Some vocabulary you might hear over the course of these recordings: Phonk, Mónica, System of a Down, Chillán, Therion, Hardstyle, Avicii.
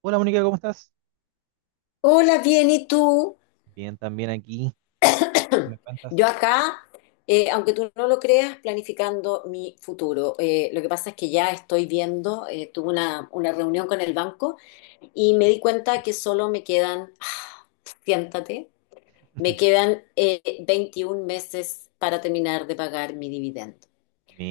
Hola, Mónica, ¿cómo estás? Hola, bien, ¿y tú? Bien, también aquí. ¿Qué me cuentas? Yo acá, aunque tú no lo creas, planificando mi futuro. Lo que pasa es que ya estoy viendo, tuve una reunión con el banco y me di cuenta que solo me quedan, siéntate, me quedan 21 meses para terminar de pagar mi dividendo.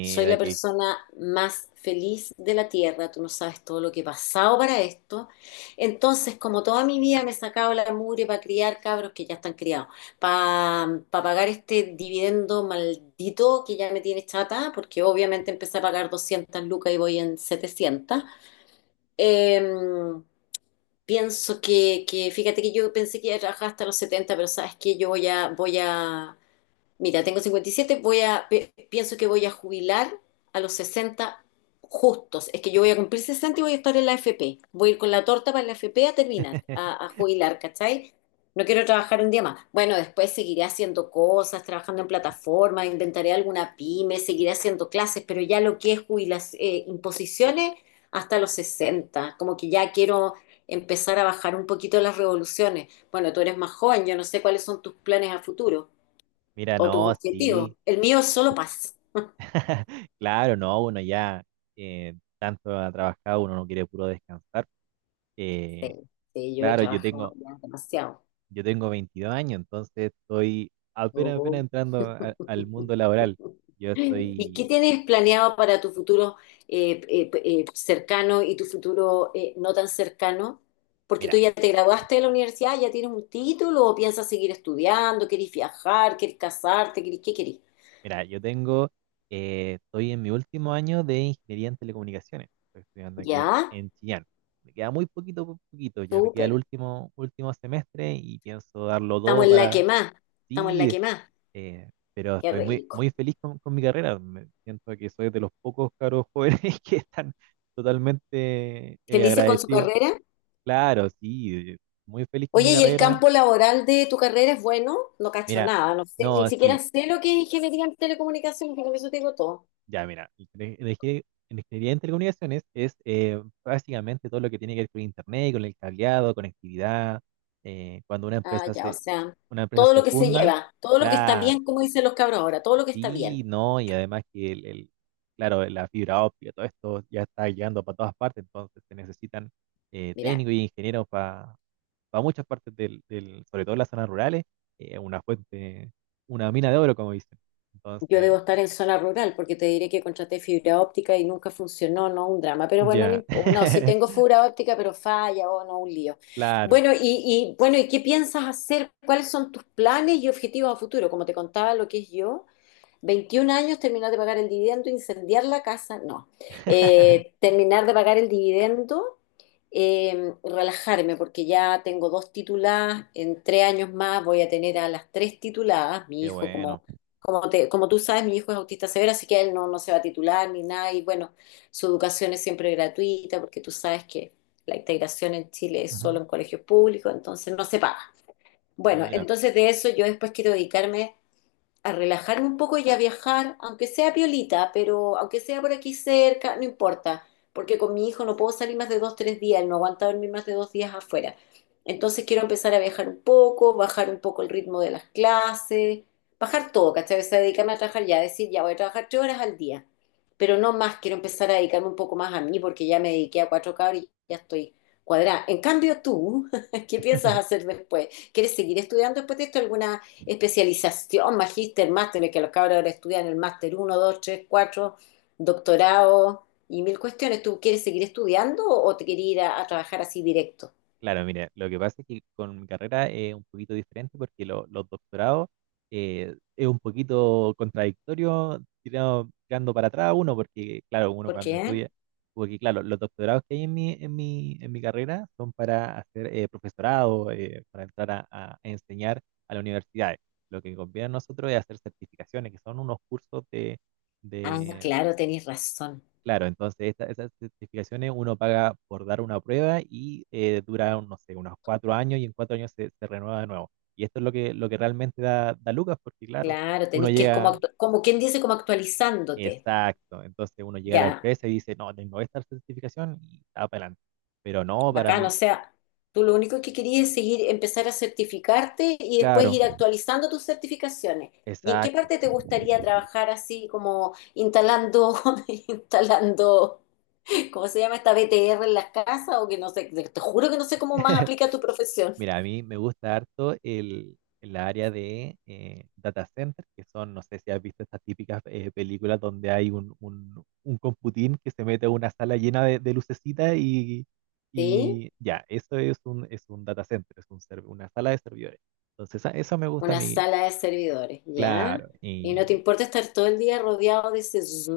Soy la que, persona más feliz de la tierra, tú no sabes todo lo que he pasado para esto. Entonces, como toda mi vida me he sacado la mugre para criar cabros que ya están criados, para pagar este dividendo maldito que ya me tiene chata, porque obviamente empecé a pagar 200 lucas y voy en 700. Em, Pienso que, fíjate que yo pensé que iba a trabajar hasta los 70, pero sabes que yo voy a, voy a Mira, tengo 57, pienso que voy a jubilar a los 60 justos. Es que yo voy a cumplir 60 y voy a estar en la AFP. Voy a ir con la torta para la AFP a terminar, a jubilar, ¿cachai? No quiero trabajar un día más. Bueno, después seguiré haciendo cosas, trabajando en plataformas, inventaré alguna pyme, seguiré haciendo clases, pero ya lo que es jubilación, imposiciones hasta los 60. Como que ya quiero empezar a bajar un poquito las revoluciones. Bueno, tú eres más joven, yo no sé cuáles son tus planes a futuro mira, o tus no, objetivos. sí. El mío es solo paz. Claro, no, uno ya tanto ha trabajado, uno no quiere puro descansar. Eh, Sí, sí, yo he claro, trabajado ya demasiado. yo tengo 22 años, entonces estoy apenas Oh. entrando al mundo laboral. Yo ¿Y qué estoy, tienes planeado para tu futuro cercano y tu futuro no tan cercano? Porque tú mira, ya te graduaste de la universidad, ya tienes un título o piensas seguir estudiando, querés viajar, querés casarte, querés, ¿qué querés? Mira, estoy en mi último año de ingeniería en telecomunicaciones. Estoy estudiando aquí Ya, en Chillán. Me queda muy poquito, poquito, ya me queda el súper. Último semestre y pienso darlo Estamos todo en la para que más, estamos en la sí, que más. Pero Qué estoy rico. muy feliz con mi carrera. Me siento que soy de los pocos caros jóvenes que están totalmente ¿Felices con su agradecidos. carrera? Claro, sí, muy feliz con mi Oye, ¿y el carrera. campo laboral de tu carrera es bueno? No cacho Mira, nada, no sé, ni no, siquiera sí. sé lo que es ingeniería en telecomunicaciones, pero con eso te digo todo. Ya, mira, ingeniería en telecomunicaciones es básicamente todo lo que tiene que ver con internet, con el cableado, conectividad. Cuando Ah, ya, o sea, una empresa todo se lo que se funda, lleva, todo lo que está claro, bien, como dicen los cabros ahora, todo lo que está sí, bien. no, y además claro, la fibra óptica, todo esto ya está llegando para todas partes, entonces se necesitan Mira, técnicos y ingenieros para muchas sobre todo en las zonas rurales, eh, una fuente, una mina de oro, como dicen. yo Entonces, debo estar en zona rural porque te diré que contraté fibra óptica y nunca funcionó, no, un drama. Pero bueno, no, ya. impo- no, sí tengo fibra óptica, pero falla, o no, un lío. Claro. Bueno, y bueno, ¿y qué piensas hacer? ¿Cuáles son tus planes y objetivos a futuro? Como te contaba lo que es yo. 21 años, terminar de pagar el dividendo, incendiar la casa, no. Terminar de pagar el dividendo, relajarme, porque ya tengo dos tituladas, en 3 años más voy a tener a las tres tituladas. Mi Qué hijo, bueno. Como tú sabes, mi hijo es autista severo, así que él no se va a titular ni nada. Y bueno, su educación es siempre gratuita, porque tú sabes que la integración en Chile es Ujú. solo en colegios públicos, entonces no se paga. Bueno, Mira. entonces de eso yo después quiero dedicarme a relajarme un poco y a viajar, aunque sea piolita, pero aunque sea por aquí cerca, no importa, porque con mi hijo no puedo salir más de 2, 3 días, él no aguanta dormir más de 2 días afuera. Entonces quiero empezar a viajar un poco, bajar un poco el ritmo de las clases, bajar todo, ¿cachai? O sea, dedicarme a trabajar ya, decir, ya voy a trabajar 3 horas al día, pero no más, quiero empezar a dedicarme un poco más a mí porque ya me dediqué a cuatro cabros y ya estoy cuadrada. En cambio, tú, ¿qué piensas hacer después? ¿Quieres seguir estudiando después de esto? ¿Alguna especialización, magíster, máster? Que los cabros ahora estudian el máster uno 2 3 4 doctorado y mil cuestiones. ¿Tú quieres seguir estudiando o te quieres ir a trabajar así directo? Claro, mire, lo que pasa es que con mi carrera es un poquito diferente porque los doctorados es un poquito contradictorio tirando para atrás uno, porque claro, uno ¿Por cuando qué? estudia, porque claro, los doctorados que hay en mi carrera son para hacer profesorado, para entrar a enseñar a las universidades. Lo que conviene a nosotros es hacer certificaciones, que son unos cursos de, Ah, claro, tenés razón. Claro, entonces esas certificaciones uno paga por dar una prueba y dura, no sé, unos cuatro años y en cuatro años se, se renueva de nuevo. Y esto es lo que realmente da, da lucas, porque claro, Claro, uno tenés que ir como, llega, actu- como quien dice, como actualizándote. exacto, entonces uno llega a la Ya, empresa y dice, no, tengo esta certificación y está para adelante. Pero no, para bacán, o mí, sea, tú lo único que querías es seguir, empezar a certificarte y después claro, ir actualizando tus certificaciones. ¿Y en qué exacto. parte te gustaría trabajar así como instalando, instalando. ¿Cómo se llama esta BTR en las casas? O que no sé, te juro que no sé cómo más aplica tu profesión. Mira, a mí me gusta harto el área de data center, que son, no sé si has visto estas típicas películas donde hay un computín que se mete a una sala llena de lucecitas ¿Sí? y ya, eso es un data center, es un una sala de servidores. Entonces, eso me gusta a Una mí, sala de servidores, ¿ya? claro, Y no te y importa estar todo el día rodeado de ese zzzz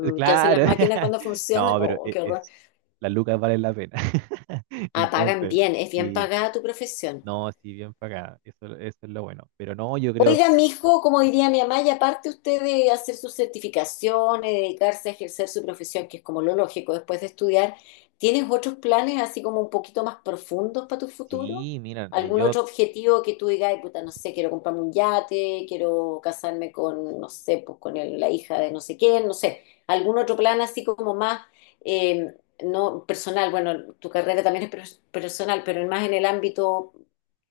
que hacen claro, las máquinas cuando funcionan. no, pero Oh, qué horror. es, las lucas valen la pena. Ah, pagan Entonces, bien, es bien sí, pagada tu profesión. no, sí, bien pagada, eso es lo bueno. Pero no, yo creo... Oiga, mijo, como diría mi mamá, y aparte usted de hacer sus certificaciones, dedicarse a ejercer su profesión, que es como lo lógico después de estudiar, ¿tienes otros planes así como un poquito más profundos para tu futuro? Sí, mira, ¿Algún otro objetivo que tú digas, "Ay, puta, no sé, quiero comprarme un yate, quiero casarme con, no sé, pues con la hija de no sé quién"? No sé, algún otro plan así como más, eh, no personal, bueno, tu carrera también es personal, pero más en el ámbito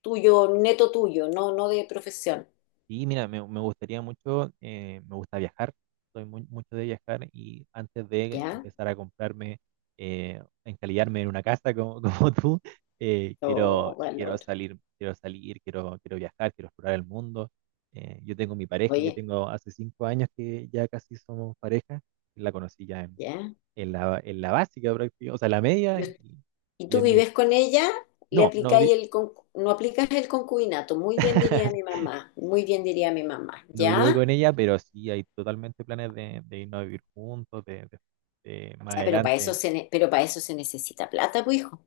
tuyo, neto tuyo, no de profesión. sí, mira, me gustaría mucho, me gusta viajar, soy muy, mucho de viajar y antes de ¿Ya? empezar a comprarme, encalillarme en una casa como, como tú, Oh, quiero valor. salir, quiero salir, quiero viajar, quiero explorar el mundo. Yo tengo mi pareja, yo Oye, tengo hace cinco años que ya casi somos pareja, la conocí ya ¿ya? En la básica prácticamente, o sea, la media Yo- y y tú en mi, vives con ella, le no, no, aplicáis vi- el no aplicas el concubinato. Muy bien diría mi mamá, muy bien diría mi mamá. No vivo ¿Ya? con ella, pero sí hay totalmente planes de irnos a vivir juntos, de más Ya, pero para eso adelante, se necesita plata, pues hijo.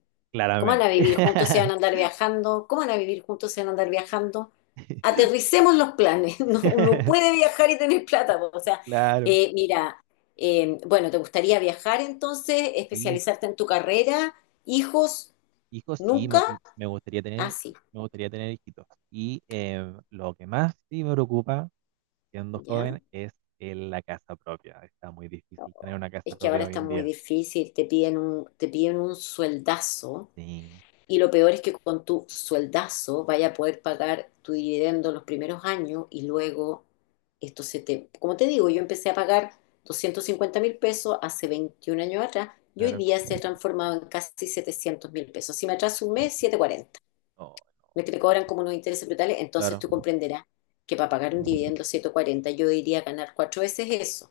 ¿Cómo van claramente. a vivir juntos? ¿Se van a andar viajando? ¿Cómo van a vivir juntos? ¿Se van a andar viajando? Aterricemos los planes. No, uno puede viajar y tener plata, po. O sea, Claro, mira, bueno, ¿te gustaría viajar entonces? sí, ¿Especializarte en tu carrera? ¿Hijos? hijos, sí, me, Nunca me gustaría tener, así, me gustaría tener hijitos. Y lo que más sí me preocupa, siendo ¿ya? joven, es la casa propia. Está muy difícil tener una casa Es que ahora propia hoy está en muy día. difícil, te piden un sueldazo Sí, y lo peor es que con tu sueldazo vaya a poder pagar tu dividendo los primeros años y luego esto se te... Como te digo, yo empecé a pagar 250.000 pesos hace 21 años atrás y hoy claro. día se ha transformado en casi 700.000 pesos. Si me atraso un mes, 740. No, no, Me te este, cobran como unos intereses brutales, entonces claro, tú comprenderás que para pagar un dividendo 140 yo iría a ganar cuatro veces eso.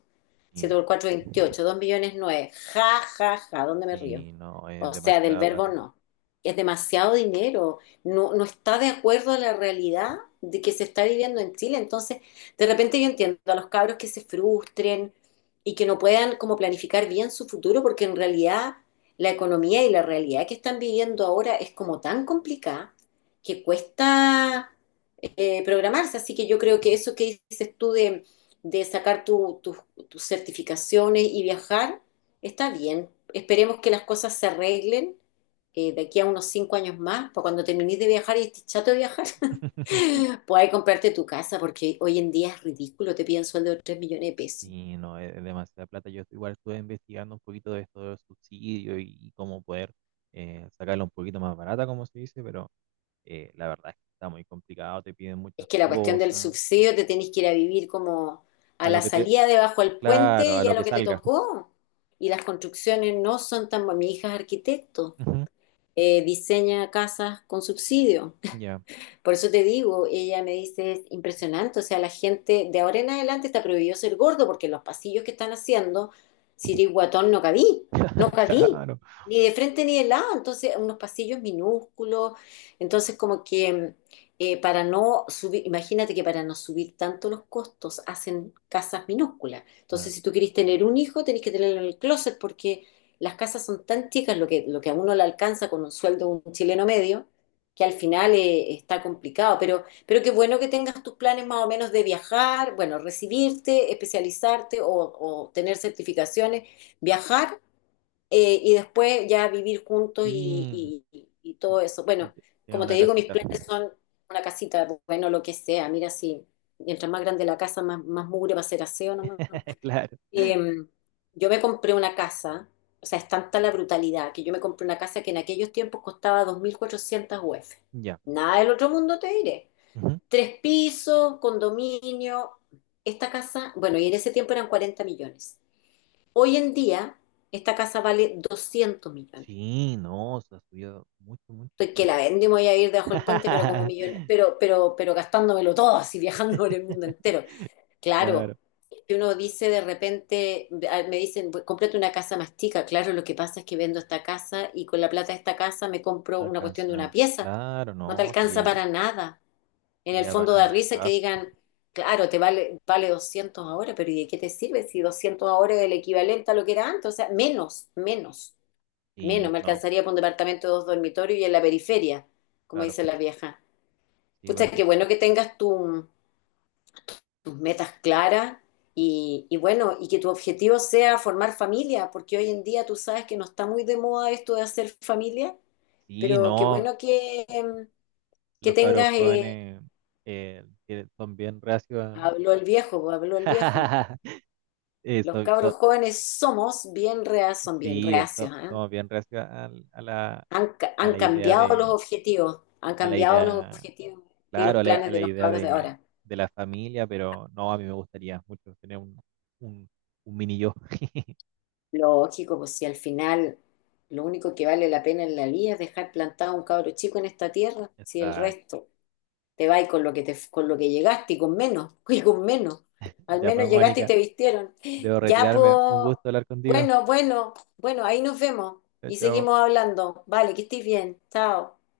7 sí, por 4, 28, 2 millones nueve. Ja, ja, ja, ¿dónde me río? sí, no, es O sea, del demasiada verbo plata. no. Es demasiado dinero. No, no está de acuerdo a la realidad de que se está viviendo en Chile. Entonces, de repente yo entiendo a los cabros que se frustren y que no puedan como planificar bien su futuro, porque en realidad la economía y la realidad que están viviendo ahora es como tan complicada que cuesta programarse. Así que yo creo que eso que dices tú de sacar tus certificaciones y viajar está bien. Esperemos que las cosas se arreglen de aquí a unos 5 años más, para cuando termines de viajar y estés chato de viajar, puedas comprarte tu casa, porque hoy en día es ridículo, te piden sueldo de 3 millones de pesos. Sí, no, es demasiada plata. Yo igual estuve investigando un poquito de esto del subsidio y cómo poder sacarla un poquito más barata, como se dice, pero la verdad es que está muy complicado, te piden Es muchas que la cuestión del cosas, subsidio te tenés que ir a vivir como a a lo la que te, salida debajo del puente claro, a y a lo lo que que te salga. tocó. Y las construcciones no son tan... Mi hija es arquitecto, Ujú, diseña casas con subsidio. Ya, Por eso te digo, ella me dice, es impresionante, o sea, la gente de ahora en adelante está prohibido ser gordo porque los pasillos que están haciendo, si eres guatón no cabí, no cabí, Claro, ni de frente ni de lado, entonces unos pasillos minúsculos, entonces como que para no subir, imagínate que para no subir tanto los costos hacen casas minúsculas, entonces claro. si tú querés tener un hijo tenés que tenerlo en el closet porque las casas son tan chicas, lo que a uno le alcanza con un sueldo de un chileno medio, que al final está complicado, pero qué bueno que tengas tus planes más o menos de viajar, bueno, recibirte, especializarte o tener certificaciones, viajar y después ya vivir juntos Sí, y todo y, eso. y Bueno, te- tiene como te una digo, mis casita. planes son una casita, bueno, lo que sea, mira si mientras más grande la casa, más, más mugre va a ser aseo, ¿no? Claro, Em, yo me compré una casa, o sea, es tanta la brutalidad que yo me compré una casa que en aquellos tiempos costaba 2.400 UF. ya. Nada del otro mundo te diré. Ujú. Tres pisos, condominio. Esta casa, bueno, y en ese tiempo eran 40 millones. Hoy en día, esta casa vale 200 millones. Sí, no, se ha subido mucho, mucho. Estoy que la vende, me voy a ir debajo del puente, pero como millón, pero gastándomelo todo, así viajando por el mundo entero. Claro, Claro, que uno dice de repente, me dicen, Cómprate una casa más chica". Claro, lo que pasa es que vendo esta casa y con la plata de esta casa me compro no una cuestión de una alcanza. pieza. Claro, No te no, alcanza sería para nada. En el sería fondo da para el risa que trabajo. digan, claro, vale 200 ahora, pero ¿y de qué te sirve si 200 ahora es el equivalente a lo que era antes? O sea, menos, menos. Menos, Y me no, alcanzaría para un departamento de dos dormitorios y en la periferia, como claro, dice la vieja. sí, pues. Pucha, qué bueno que tengas tus metas claras y bueno, y que tu objetivo sea formar familia, porque hoy en día tú sabes que no está muy de moda esto de hacer familia, Sí, pero qué no, bueno que, que los cabros tengas, jóvenes que son bien reacios habló a- el viejo, pues, a- habló el viejo. eh, Los so- cabros so- jóvenes son bien sí, reacios, ¿ah? somos bien reacios Han, ca- a han la idea cambiado los de, objetivos, han a la cambiado los idea, objetivos y los claro, planes a de la los idea cabros de ahora. de la familia, pero no, a mí me gustaría mucho tener un, un mini yo. Lógico, pues si al final lo único que vale la pena en la vida es dejar plantado a un cabro chico en esta tierra, si el Está, resto te va y con con lo que llegaste y con menos, y con menos. Al ya pues, menos llegaste y Mónica, te vistieron. debo Ya, pues, retirarme. Un gusto hablar contigo. bueno, bueno, bueno, ahí nos vemos Chao, y chao. seguimos hablando. Vale, que estés bien. Chao.